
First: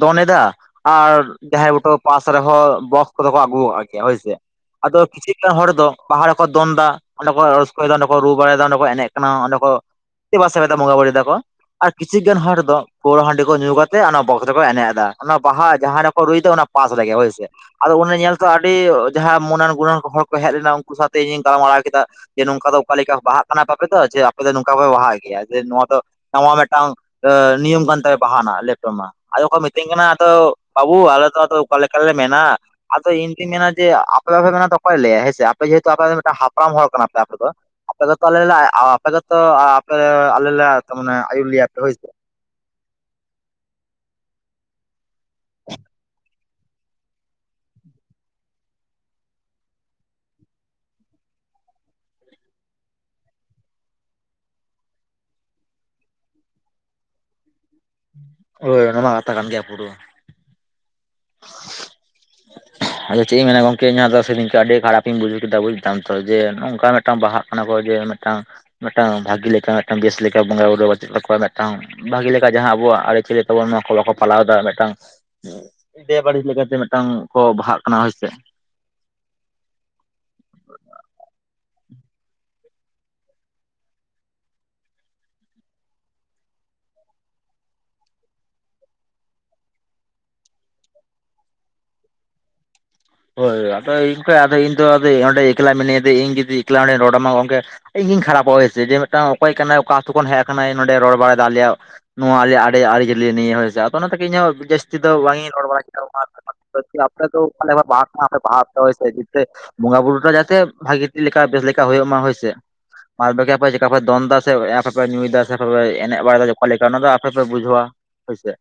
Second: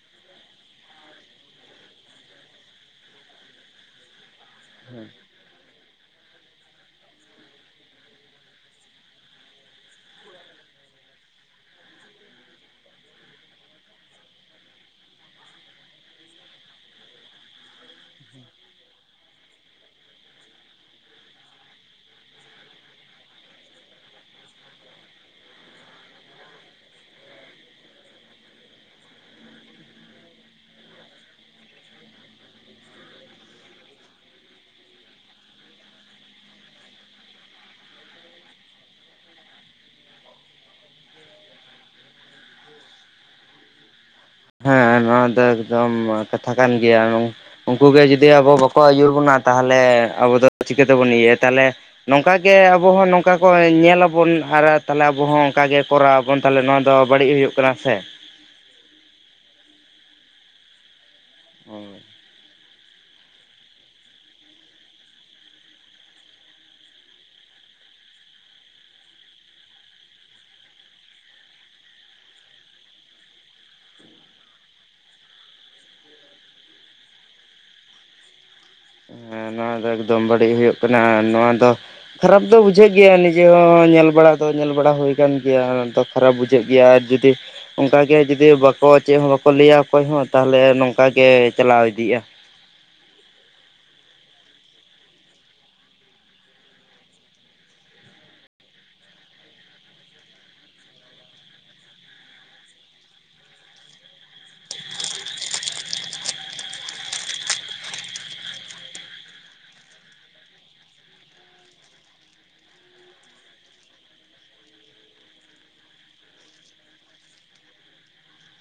ᱫᱚᱱ ᱮᱫᱟ᱾ ᱟᱨ ᱡᱟᱦᱮᱨ ᱵᱩᱴᱟᱹ ᱯᱟᱥ ᱨᱮᱦᱚᱸ ᱵᱚᱠᱥ ᱠᱚᱫᱚ ᱠᱚ ᱟᱹᱜᱩ ᱠᱟᱜ ᱠᱮᱭᱟ ᱦᱳᱭᱥᱮ᱾ ᱟᱫᱚ ᱠᱤᱪᱷᱷᱤ ᱜᱟᱱ ᱦᱚᱲ ᱫᱚ ᱵᱟᱦᱟ ᱨᱮᱠᱚ ᱫᱚᱱᱫᱟ᱾ ᱚᱸᱰᱮ ᱠᱚ ᱨᱟᱹᱥᱟᱹᱭᱮᱫᱟ ᱚᱸᱰᱮ ᱠᱚ ᱨᱩ ᱵᱟᱲᱟᱭᱮᱫᱟ ᱚᱸᱰᱮ ᱠᱚ ᱮᱱᱮᱡ ᱠᱟᱱᱟ ᱚᱸᱰᱮ ᱠᱚ ᱪᱮ ᱵᱟᱥᱵᱮᱫᱟ ᱵᱚᱸᱜᱟ ᱵᱩᱨᱤᱭᱮᱫᱟ ᱠᱚ᱾ ᱠᱤᱪᱷᱩ ᱜᱟᱱ ᱦᱚᱲ ᱫᱚ ᱯᱟᱹᱣᱲᱟᱟᱹ ᱦᱟᱺᱰᱤ ᱠᱚ ᱧᱩ ᱠᱟᱛᱮᱫ ᱚᱱᱟ ᱵᱚᱠᱥ ᱨᱮᱠᱚ ᱮᱱᱮᱡ ᱮᱫᱟ ᱵᱟᱦᱟ ᱡᱟᱦᱟᱸ ᱨᱮᱠᱚ ᱨᱩᱭ ᱮᱟ ᱚᱱᱟ ᱯᱟᱥ ᱨᱮᱜᱮ ᱦᱳᱭ ᱥᱮ᱾ ᱟᱫᱚ ᱚᱱᱟ ᱧᱮᱞᱛᱮ ᱟᱹᱰᱤ ᱡᱟᱦᱟᱸᱭ ᱢᱱᱟᱱ ᱜᱩᱱᱟᱹᱱ ᱦᱚᱲ ᱠᱚ ᱦᱮᱡ ᱞᱮᱱᱟ ᱩᱱᱠᱩ ᱥᱟᱶᱛᱮ ᱤᱧᱤᱧ ᱜᱟᱞᱢᱟᱨᱟᱣ ᱠᱮᱫᱟ᱾ ᱡᱮ ᱱᱚᱝᱠᱟ ᱫᱚ ᱚᱠᱟ ᱞᱮᱠᱟ ᱵᱟᱦᱟᱜ ᱠᱟᱱᱟᱯᱮ ᱫᱚ ᱡᱮ ᱟᱯᱮ ᱫᱚ ᱱᱚᱝᱠᱟᱯᱮ ᱵᱟᱦᱟᱜ ᱜᱮᱭᱟ ᱡᱮ ᱱᱚᱣᱟ ᱫᱚ ᱱᱟᱣᱟ ᱢᱤᱫ ᱢᱤᱫᱴᱟᱝ ᱱᱤᱭᱚᱢ ᱠᱟᱱ ᱛᱟᱭᱟ ᱵᱟᱦᱟᱱᱟᱜ ᱞᱮᱯᱴᱚᱯ ᱢᱟ᱾ ᱟᱫᱚ ᱠᱚ ᱢᱤᱛᱟᱹᱧ ᱠᱟᱱᱟ ᱟᱫᱚ ᱵᱟᱹᱵᱩ ᱟᱞᱮ ᱫᱚ ᱟᱫᱚ ᱚᱠᱟᱞᱮᱠᱟᱞᱮ ᱢᱮᱱᱟ᱾ ᱟᱫᱚ ᱤᱧ ᱫᱩᱧ ᱢᱮᱱᱟ ᱡᱮ ᱟᱯᱮ ᱵᱟᱯᱮ ᱢᱮ ᱛ ᱚᱠᱚᱭ ᱞᱭᱟ ᱦᱮᱸ ᱥᱮ ᱟᱮᱦᱮᱛᱩ ᱟᱯᱮ ᱢᱤᱫᱴ ᱦᱟᱯᱲᱟᱢ ᱦᱚᱲ ᱠᱟᱱᱟᱯᱮ ᱟᱯᱮ ᱫᱚ᱾ ᱟᱯᱮᱛᱚ ᱟᱯᱮᱛᱚᱯᱮ ᱞᱮᱟᱨᱟᱱᱮ ᱟᱭᱩᱨᱤᱭᱟᱹ᱾ ᱦᱳᱭ ᱥᱮ᱾ ᱦᱮᱸ ᱱᱚᱣᱟ ᱫᱚ ᱮᱠᱫᱚᱢ ᱠᱟᱛᱷᱟ ᱠᱟᱱ ᱜᱮᱭᱟ᱾ ᱩᱱᱠᱩ ᱜᱮ ᱡᱩᱫᱤ ᱟᱵᱚ ᱵᱟᱠᱚ ᱟᱹᱭᱩᱨ ᱵᱚᱱᱟ ᱛᱟᱦᱚᱞᱮ ᱟᱵᱚ ᱫᱚ ᱪᱤᱠᱟᱹ ᱛᱮᱵᱚᱱ ᱤᱭᱟᱹᱭᱟ ᱛᱟᱦᱚᱞᱮ ᱱᱚᱝᱠᱟ ᱜᱮ ᱟᱵᱚᱦᱚᱸ ᱱᱚᱝᱠᱟ ᱠᱚ ᱧᱮᱞᱟᱵᱚᱱ ᱟᱨ ᱛᱟᱦᱚᱞᱮ ᱟᱵᱚᱦ ᱦᱚᱸ ᱚᱱᱠᱟᱜᱮ ᱠᱚᱨᱟᱣ ᱵᱚᱱ ᱛᱟᱦᱚᱞᱮ ᱱᱚᱣᱟ ᱫᱚ ᱵᱟᱹᱲᱤᱡ ᱦᱩᱭᱩᱜ ᱠᱟᱱᱟ ᱥᱮ᱾ ᱳᱚᱭ ᱚᱱᱟ ᱢᱟ ᱟᱛᱟ ᱠᱟᱱ ᱜᱮᱭᱟ ᱯᱩᱨᱟ᱾ ᱦᱳᱭ᱾ ᱟᱫᱚ ᱪᱮᱫ ᱤᱧ ᱢᱮᱱᱟ ᱜᱚᱝᱠᱮ ᱤᱧᱟ ᱫᱚ ᱥᱨᱮ ᱟᱹᱰᱤ ᱠᱷᱟᱨᱟᱯᱤᱧ ᱵᱩᱡᱣ ᱠᱮᱫᱟ ᱵᱩᱡ ᱫᱟᱢ ᱛᱚ ᱡᱮ ᱱᱚᱝᱠᱟ ᱢᱤᱫᱴᱟᱝ ᱵᱟᱦᱟᱜ ᱠᱟᱱᱟ ᱠᱚ ᱡᱮ ᱢᱤᱫᱴᱟᱝ ᱡᱮ ᱢᱤᱫᱴᱟᱝ ᱵᱷᱟᱜᱤ ᱞᱮᱠᱟ ᱢᱤᱫᱴᱟᱝ ᱵᱮᱥ ᱞᱮᱠᱟ ᱵᱚᱸᱜᱟ ᱵᱩᱨᱩ ᱪᱮᱫ ᱚᱠᱚᱣᱟ ᱢᱤᱫᱴᱟᱝ ᱵᱷᱟᱹᱜᱤ ᱞᱮᱠᱟ ᱡᱟᱦᱟᱸ ᱟᱵᱚᱣᱟᱜ ᱟᱹᱨᱤᱪᱟᱞᱤ ᱛᱟᱵᱚᱱ ᱱᱚᱣᱟ ᱠᱚ ᱵᱟᱠᱚ ᱯᱟᱞᱟᱣ ᱮᱫᱟ ᱢᱤᱫᱴᱟᱝ ᱵᱮᱵᱟᱹᱲᱤᱡ ᱞᱮᱠᱟᱛᱮ ᱢᱤᱫᱴᱟᱝ ᱠᱚ ᱵᱟᱦᱟᱜ ᱠᱟᱱᱟ ᱦᱳᱭᱥᱮ᱾ ᱦᱮᱸ ᱱᱚᱣᱟ ᱫᱚ ᱮᱠᱫᱚᱢ ᱵᱟᱹᱲᱤᱡ ᱦᱩᱭᱩᱜ ᱠᱟᱱᱟ ᱟᱨ ᱱᱚᱣᱟ ᱫᱚ ᱠᱷᱟᱨᱟᱯ ᱫᱚ ᱵᱩᱡᱷᱟᱹᱜ ᱜᱮᱭᱟ ᱱᱤᱡᱮ ᱦᱚᱸ ᱧᱮᱞ ᱵᱟᱲᱟ ᱫᱚ ᱧᱮᱞ ᱵᱟᱲᱟ ᱦᱩᱭ ᱠᱟᱱ ᱜᱮᱭᱟ ᱫᱚ᱾ ᱠᱷᱟᱨᱟᱯ ᱵᱩᱡᱷᱟᱹᱜ ᱜᱮᱭᱟ ᱟᱨ ᱡᱩᱫᱤ ᱚᱱᱠᱟᱜᱮ ᱡᱩᱫᱤ ᱵᱟᱠᱚ ᱪᱮᱫ ᱦᱚᱸ ᱵᱟᱠᱚ ᱞᱟᱹᱭᱟ ᱚᱠᱚᱭ ᱦᱚᱸ ᱛᱟᱦᱚᱞᱮ ᱱᱚᱝᱠᱟᱜᱮ ᱪᱟᱞᱟᱣ ᱤᱫᱤᱜᱼᱟ᱾ ᱦᱳᱭ ᱟᱫᱚ ᱤᱱᱠᱚ ᱤᱧ ᱚᱸᱰᱮ ᱮᱠᱞᱟ ᱢᱤᱱᱟᱹᱧᱟ ᱟᱫᱚ ᱤᱧ ᱡᱩᱫᱤ ᱮᱠᱞᱟ ᱚᱸᱰᱮᱧ ᱨᱚᱲ ᱟᱢᱟ ᱜᱚᱝᱠᱮ ᱤᱧ ᱜᱤᱧ ᱠᱷᱟᱨᱟᱯᱚᱟ ᱦᱳᱭᱥᱮ ᱡᱮ ᱢᱤᱫᱴ ᱚᱠᱚᱭ ᱠᱟᱱᱟᱭ ᱚᱠᱟᱛᱳ ᱠᱷᱚᱱ ᱦᱮᱡ ᱟᱠᱟᱱᱟᱭ ᱱᱚᱸᱰᱮ ᱨᱚᱲ ᱵᱟᱲᱟᱭᱮᱫ ᱟᱞᱮᱭᱟᱜ ᱱᱚᱣᱟ ᱟᱞᱭᱟ ᱟᱲᱮ ᱟᱹᱨᱤᱪᱟᱹᱞᱤ ᱱᱤᱭᱟᱹ ᱟᱫᱚ ᱚᱱᱟ ᱛᱮᱜᱮ ᱤᱧᱦᱚᱸ ᱡᱟᱹᱥᱛᱤ ᱫᱚ ᱵᱟᱝᱤᱧ ᱨᱚᱲ ᱵᱟᱲᱟ ᱠᱮᱫᱟ [unintelligible] [unintelligible] ᱟᱯᱮ ᱵᱟᱹᱦᱟ ᱟᱯᱮ ᱦᱚᱭᱥᱮ ᱡᱮᱛᱮ ᱵᱚᱸᱜᱟ ᱵᱩᱨᱩ ᱴᱟ ᱡᱟᱛᱮ ᱵᱷᱟᱜᱤ ᱞᱮᱠᱟ ᱵᱮᱥ ᱞᱮᱠᱟ ᱦᱩᱭᱩᱜ ᱢᱟ ᱦᱚᱭᱥᱮ ᱥᱮ᱾ ᱵᱟᱨᱵᱟᱠᱤ ᱟᱯᱮ ᱪᱮᱠᱟ ᱯᱮ ᱫᱚᱱ ᱮᱫᱟ ᱥᱮ ᱟᱯᱮᱯᱮ ᱧᱩᱭᱮᱫᱟ ᱥᱮ ᱯᱮ ᱮᱱᱮᱡ ᱵᱟᱲᱟᱭᱮᱫᱟ ᱚᱠᱟ ᱞᱮᱠᱟ ᱚᱱᱟᱫᱚ ᱟᱯᱮᱯᱮ ᱵᱩᱡᱷᱟᱹᱣᱟ᱾ ᱦᱚᱭᱥᱮ᱾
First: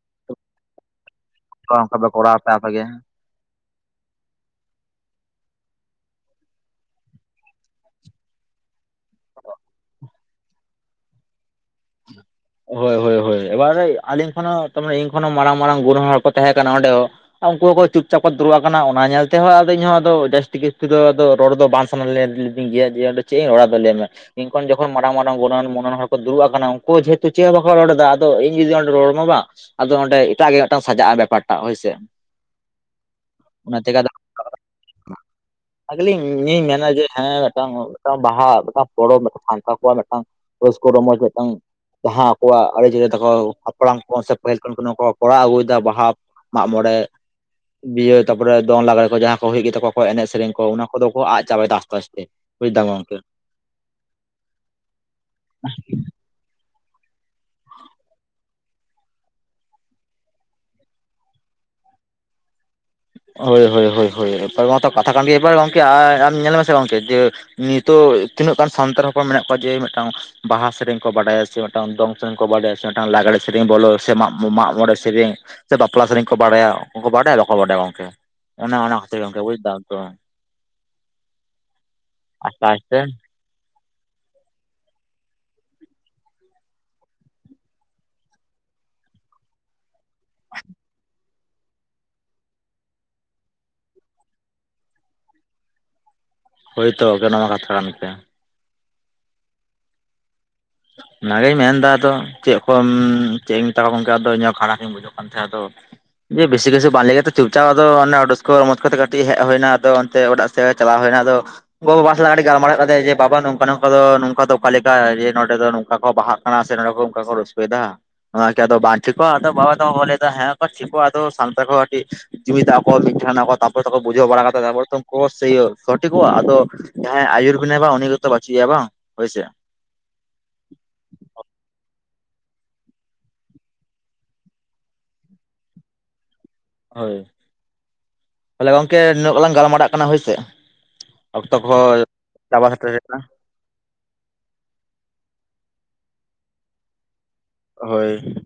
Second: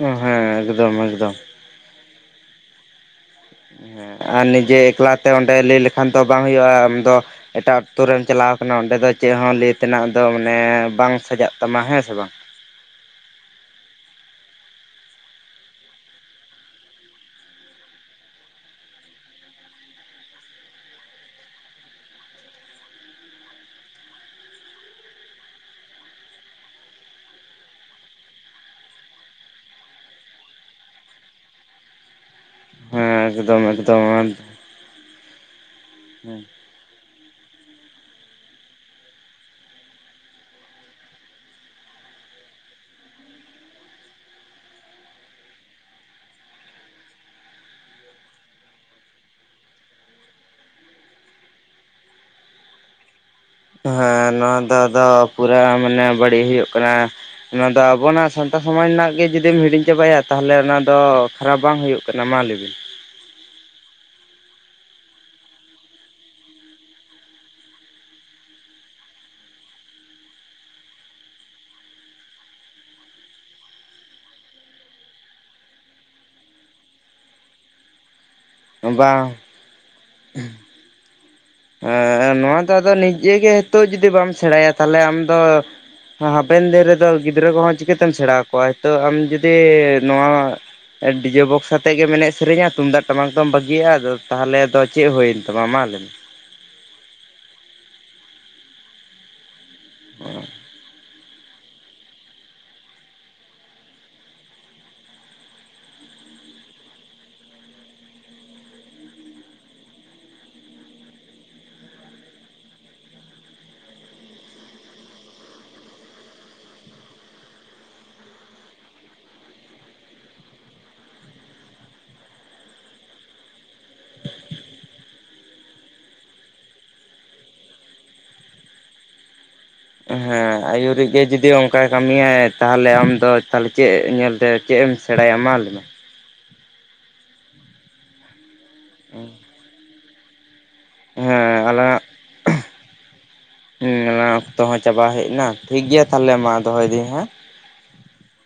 ᱦᱮᱸ ᱦᱮᱸ ᱮᱠᱫᱚᱢ ᱮᱠᱫᱚᱢ᱾ ᱱᱚᱝᱠᱟ ᱯᱮ ᱠᱚᱨᱟᱭᱟ ᱟᱯᱮ ᱟᱯᱮ ᱜᱮ᱾ ᱟᱨ ᱱᱤᱡᱮ ᱮᱠᱞᱟᱛᱮ ᱚᱸᱰᱮ ᱞᱟᱹᱭ ᱞᱮᱠᱷᱟᱱ ᱫᱚ ᱵᱟᱝ ᱦᱩᱭᱩᱜᱼᱟ ᱟᱢᱫᱚ ᱮᱴᱟᱜ ᱟᱛᱳ ᱨᱮᱢ ᱪᱟᱞᱟᱣ ᱠᱟᱱᱟ ᱚᱸᱰᱮ ᱫᱚ ᱪᱮᱫ ᱦᱚᱸ ᱞᱟᱹᱭ ᱛᱮᱱᱟᱜ ᱫᱚ ᱢᱟᱱᱮ ᱵᱟᱝ ᱥᱟᱡᱟᱜ ᱛᱟᱢᱟ ᱦᱮᱸ ᱥᱮ ᱵᱟᱝ᱾ ᱦᱳᱭ ᱦᱳᱭ ᱦᱳᱭ ᱮᱵᱟᱨᱮ ᱟᱹᱞᱤᱧ ᱠᱷᱚᱱ ᱦᱚ ᱤᱧ ᱠᱷᱚᱱ ᱦᱚᱸ ᱢᱟᱨᱟᱝ ᱢᱟᱨᱟᱝ ᱜᱩᱱᱦ ᱦᱚᱲ ᱠᱚ ᱛᱟᱦᱮᱸ ᱠᱟᱱᱟ ᱚᱸᱰᱮ ᱦᱚᱸ᱾ ᱩᱱᱠᱩ ᱦᱚᱸᱠᱚ ᱪᱩᱯᱪᱟᱯ ᱫᱩᱲᱩᱵ ᱟᱠᱟᱱᱟ ᱚᱱᱟ ᱧᱮᱞ ᱛᱮᱦ ᱟᱫᱚ ᱤᱧ ᱦᱚᱸ ᱡᱟᱹᱥᱛᱤ ᱡᱟᱹᱥᱛᱤ ᱫᱚ ᱨᱚᱲ ᱫᱚ ᱵᱟᱝ [unintelligible] ᱪᱮᱫ ᱤᱧ ᱨᱚᱲᱟ ᱟᱫᱚ ᱞᱮᱭ ᱢᱮ ᱤᱧᱠᱷᱚᱱ ᱡᱚᱠᱷᱚᱱ ᱢᱟᱨᱟᱝ ᱜᱩᱱ ᱟᱱ ᱢᱚᱱ ᱟᱱ ᱦᱚᱲ ᱠᱚ ᱫᱩᱲᱩᱵ ᱟᱠᱟᱱᱟ ᱩᱱᱠᱩ ᱡᱷᱮ ᱛᱚ ᱪᱮᱫ ᱦᱚ ᱵᱟᱠᱷ ᱨᱚᱲ ᱮᱫᱟ ᱟᱫᱚ ᱤᱧ ᱡᱩᱫᱤ ᱚᱱᱰᱮ ᱨᱚᱲ ᱢᱮ ᱵᱟ ᱟᱫᱚ ᱚᱸᱰᱮ ᱮᱴᱟᱜ ᱜᱮ ᱢᱤᱫᱴᱟᱝ ᱥᱟᱡᱟᱜᱼᱟ ᱵᱮᱯᱟᱨ ᱴᱟᱜ ᱦᱳᱭᱥᱮ᱾ ᱮᱠᱫᱚᱢ ᱮᱠᱫᱚᱢ ᱟᱜᱞᱤᱧ ᱤᱧ ᱢᱮᱱᱟ ᱡᱮ ᱦᱮᱸ ᱢᱮᱫᱴᱟᱝ ᱢᱮᱫᱴᱟᱝ ᱵᱟᱦᱟ ᱢᱮᱫᱴᱟᱝ ᱯᱚᱨᱚᱵᱽ ᱢᱤᱫᱴᱟᱝ ᱥᱟᱱᱛᱟᱲ ᱠᱚᱣᱟᱜ ᱢᱤᱫᱴᱟᱝ ᱨᱟᱹᱥᱠᱟᱹ ᱨᱚᱢᱚᱡ ᱢᱤᱫᱴᱟᱝ ᱵᱟᱦᱟᱸ ᱟᱠᱚᱣᱟᱜ ᱟᱨᱤ ᱪᱟᱹᱞᱤ ᱛᱟᱠᱚ ᱦᱟᱯᱲᱟᱢ ᱠᱚ ᱥᱮ ᱯᱟᱹᱦᱤᱞ ᱠᱷᱚᱱ ᱠᱚ ᱱᱚᱣᱟ ᱠᱚᱨᱟᱣ ᱟᱹᱜᱩᱭᱮᱫᱟ ᱵᱟᱦᱟ, ᱢᱟᱜ ᱢᱚᱬᱮ᱾ ᱵᱤᱭᱟᱹ ᱛᱟᱯᱚᱨᱮ ᱫᱚᱝ ᱞᱟᱜᱽᱲᱮ ᱠᱚ ᱡᱟᱦᱟᱸ ᱠᱚ ᱦᱩᱭ ᱜᱮᱛᱚ ᱠᱚ ᱮᱱᱮᱡ ᱥᱮᱨᱮᱧ ᱠᱚ ᱚᱱᱟ ᱠᱚᱫᱚ ᱠᱚ ᱟᱫ ᱪᱟᱵᱟᱭᱮᱫᱟ ᱟᱥᱛᱮ ᱟᱥᱛᱮ᱾ ᱵᱩᱡ ᱫᱟᱢ ᱜᱚᱢᱠᱮ᱾ ᱦᱮᱸ ᱱᱚᱣᱟ ᱫᱚ ᱟᱫᱚ ᱯᱩᱨᱟᱹ ᱢᱟᱱᱮ ᱵᱟᱹᱲᱤᱡ ᱦᱩᱭᱩᱜ ᱠᱟᱱᱟ᱾ ᱱᱚᱭᱟ ᱫᱚ ᱟᱵᱚᱱᱟᱜ ᱥᱟᱱᱛᱟᱲ ᱥᱚᱢᱟᱡᱽ ᱨᱮᱱᱟᱜ ᱜᱮ ᱡᱩᱫᱤᱢ ᱦᱤᱲᱤᱧ ᱪᱟᱵᱟᱭᱟ ᱛᱟᱦᱚᱞᱮ ᱚᱱᱟ ᱫᱚ ᱠᱷᱟᱨᱟᱯ ᱵᱟᱝ ᱦᱩᱭᱩᱜ ᱠᱟᱱᱟ᱾ ᱠᱟᱱᱟ ᱢᱟ ᱞᱮᱭᱵᱤᱱ? ᱦᱳᱭ ᱦᱳᱭ ᱦᱳᱭ ᱮᱵᱟᱨ ᱢᱟᱛᱚ ᱠᱟᱛᱷᱟ ᱠᱟᱱ ᱜᱤᱭᱟ ᱮᱵᱟᱨ ᱜᱚᱢᱠᱮ ᱟᱭ ᱟᱢ ᱧᱮᱞᱢᱥᱮ ᱜᱚᱢᱠᱮ ᱡᱮ, ᱱᱤᱛᱚᱜ ᱛᱤᱱᱟᱹᱜ ᱜᱟᱱ ᱥᱟᱱᱛᱟᱲ ᱦᱚᱯᱚᱱ ᱢᱮᱱᱟᱜ ᱠᱚᱣᱟ ᱡᱮ ᱢᱮᱫᱴᱟᱝ, ᱵᱟᱦᱟ ᱥᱮᱨᱮᱧ ᱵᱟᱰᱟᱭᱟ ᱥᱮ ᱢᱤᱫᱴᱟᱝ ᱫᱚᱝ ᱥᱮᱨᱮᱧ ᱠᱚ ᱵᱟᱰᱟᱭᱟ ᱥᱮ ᱢᱤᱫᱟᱝ ᱞᱟᱜᱽᱲᱮ ᱥᱮᱨᱮᱧ ᱵᱚᱞᱚ ᱥᱮ ᱢᱟᱜᱢᱚᱬᱮ ᱥᱮᱨᱮᱧ, ᱥᱮ ᱵᱟᱯᱞᱟ ᱥᱮᱨᱮᱧ ᱠᱚ ᱵᱟᱰᱟᱭᱟ ᱩᱱᱠᱚ ᱵᱟᱰᱟᱭᱟ ᱵᱟᱠᱚ ᱵᱟᱰᱟᱭᱟ ᱜᱚᱝᱠᱮ᱾ ᱚᱱᱮ ᱚᱱᱟᱮ ᱠᱟᱛᱤᱨ ᱵᱟᱝ ᱜᱚᱝᱠᱮ ᱵᱩᱡ ᱫᱟᱢ ᱛᱚ, [unintelligible] ᱮ ᱱᱚᱣᱟ ᱟᱥᱛᱮ ᱫᱚ ᱟᱫᱚ ᱟᱥᱛᱮ ᱱᱤᱡᱮ ᱜᱮ ᱱᱤᱛᱚᱜ ᱡᱩᱫᱤ ᱵᱟᱢ ᱥᱮᱬᱟᱭᱟ ᱛᱟᱦᱞᱮ ᱟᱢ ᱫᱚ, ᱦᱟᱯᱮᱱ ᱫᱤᱱ ᱨᱮᱫᱚ ᱜᱤᱫᱽᱨᱟᱹ ᱠᱚᱦᱚᱸ ᱪᱤᱠᱟᱹᱛᱮᱢ ᱥᱮᱬᱟ ᱠᱚᱣᱟ ᱦᱚᱭᱛᱚ ᱟᱢ ᱡᱩ ᱫᱤ ᱱᱚᱣᱟ ᱰᱤᱡᱮ ᱵᱚᱠᱥ ᱟ ᱟᱛᱮᱫ ᱜᱮᱢ ᱮᱱᱮᱡ ᱥᱮᱨᱮᱧᱟ ᱛᱩᱢᱫᱟᱜ ᱴᱟᱢᱟᱠ ᱫᱚᱢ ᱵᱟᱹᱜᱤᱭᱟᱜᱼᱟ ᱟᱫᱚ ᱛᱟᱦᱟᱞᱮ ᱫᱚ ᱪᱮᱫ ᱦᱩᱭᱮᱱ ᱛᱟᱢᱟ ᱢᱟ ᱞᱮᱭ ᱢᱮ? ᱦᱳᱭ ᱛᱚ ᱜᱮ ᱱᱚᱣᱟ ᱠᱟᱛᱷᱟ ᱠᱟᱱ ᱛᱮ ᱦᱚ ᱚᱱᱟᱜᱤᱧ ᱢᱮᱱ ᱮᱫᱟ ᱟᱫᱚ, ᱪᱮᱫ ᱠᱚᱢ- ᱪᱮᱫ ᱤᱧ ᱢᱮᱛᱟᱢᱟ ᱜᱚᱢᱠᱮ ᱟᱫᱚ ᱤᱧ ᱦᱚᱸ ᱠᱷᱟᱨᱟᱯᱤᱧ ᱵᱡᱷᱟᱹᱣ ᱫᱚᱠᱟᱱ ᱪᱷᱟᱲᱟ ᱫᱚ ᱡᱮ ᱵᱮᱥᱤ ᱵᱮᱥᱤ ᱵᱟᱝ ᱞᱮᱭ ᱠᱟᱛᱮ ᱪᱩᱯᱪᱟᱯ ᱟᱫᱚ ᱚᱱᱮ ᱚᱰᱥᱠᱟᱹ ᱨᱚᱢᱚᱡᱽ ᱠᱚᱛᱮ ᱠᱟᱹᱴᱤᱡ ᱦᱮᱡ ᱦᱳᱭᱮᱱᱟ ᱟᱫᱚ ᱚᱱᱛᱮ ᱚᱰᱟᱜ ᱥᱮᱫ ᱜᱮ ᱪᱟᱞᱟᱣ ᱦᱩᱭᱱᱟ ᱟᱫᱚ ᱜᱚ ᱵᱟᱵᱟ ᱥᱟᱞᱟᱜ ᱠᱟ. ᱴᱤᱡ ᱜᱟᱞᱢᱟᱨᱟᱣ ᱦᱩᱭᱩᱜᱠᱟᱱ ᱛᱟᱸᱦᱮᱱᱟ ᱡᱮ ᱯᱟᱯᱟ ᱱᱚᱝᱠᱟ ᱱᱚᱝᱠᱟ ᱫᱚ ᱱᱚᱝᱠᱟ ᱫᱚ ᱚᱠᱟ ᱞᱮᱠᱟᱮ ᱡᱮ ᱱᱚ ᱱᱚᱸᱰᱮ ᱫᱚ ᱱᱚᱝᱠᱟ ᱠᱚ ᱵᱟᱦᱟᱜ ᱠᱟᱱᱟ ᱥᱮ ᱱᱚᱸᱰᱮ ᱠᱚ ᱚᱱᱠᱟ ᱠᱚ ᱨᱟᱹᱥᱠᱟᱹᱭᱮᱫᱟ᱾ ᱱᱚᱣᱟ ᱠᱤ ᱟᱫᱚ ᱵᱟᱝ ᱴᱷᱤᱠᱚᱜᱼᱟ? ᱟᱫᱚ ᱵᱟᱵᱟ ᱛᱟᱠᱚ ᱞᱮᱭᱫᱟ ᱦᱮᱸ ᱴᱷᱤᱠᱚᱜ ᱟᱫᱚ ᱥᱟᱱᱛᱟᱲ ᱠᱚ ᱠᱟᱹᱴᱤᱡ ᱡᱩᱢᱤᱫᱟ ᱠᱚ ᱢᱤᱫᱴᱷᱮᱱᱚᱜᱼᱟ ᱠᱚ ᱛᱟᱯᱚᱨ ᱛᱚᱠᱚ ᱵᱩᱡᱷᱟᱹᱣ ᱵᱟᱲᱟ ᱠᱟᱛᱮ ᱛᱟᱯᱚᱨ ᱛᱚ ᱩᱱᱠᱩ ᱠᱚ ᱥᱚᱴᱷᱤᱠᱚᱜᱼᱟ ᱟᱫᱚ ᱡᱟᱦᱟᱸᱨ ᱟᱹᱭᱩᱨ ᱵᱤᱱᱟᱭ ᱵᱟ ᱩᱱᱤ ᱜᱮᱛᱚ ᱵᱟᱪᱩᱭᱮᱭᱟ ᱵᱟᱝ ᱦᱳᱭᱥᱮ? ᱦᱮᱸ ᱟᱹᱭᱩᱨᱤᱡ ᱜᱮ ᱡᱩᱫᱤ ᱚᱱᱠᱟᱭ ᱠᱟᱹᱢᱤᱭᱟᱭ ᱛᱟᱦᱟᱞᱮ ᱟᱢ ᱫᱚ ᱛᱟᱦᱚᱞᱮ ᱪᱮᱫ ᱧᱮᱞᱛᱮ ᱪᱮᱫ ᱮᱢ ᱥᱮᱬᱟᱭᱟ ᱢᱟ ᱞᱮᱭ ᱢᱮ? ᱦᱳᱭ, ᱛᱟᱦᱟᱞᱮ ᱜᱚᱝᱠᱮ ᱱᱤᱱᱟᱹᱜ ᱜᱮᱞᱟᱝ ᱜᱟᱞᱢᱟᱨᱟᱜ ᱠᱟᱱᱟ ᱦᱳᱭ ᱥᱮ? ᱚᱠᱛᱚ ᱦᱮᱸ ᱠᱚᱦᱚᱸ ᱪᱟᱵᱟ ᱥᱮᱴᱮᱨ ᱦᱮᱜᱱᱟ ᱦᱮᱸ ᱚᱱᱟ ᱚᱠᱛᱚ ᱦᱚᱸ ᱪᱟᱵᱟ ᱦᱮᱡ ᱮᱱᱟ ᱴᱷᱤᱠ ᱜᱮᱭᱟ ᱛᱟᱦᱟᱞᱮ ᱢᱟ ᱫᱚᱦᱚᱭᱮᱫᱟᱹᱧ ᱦᱮᱸ ᱦᱳᱭ᱾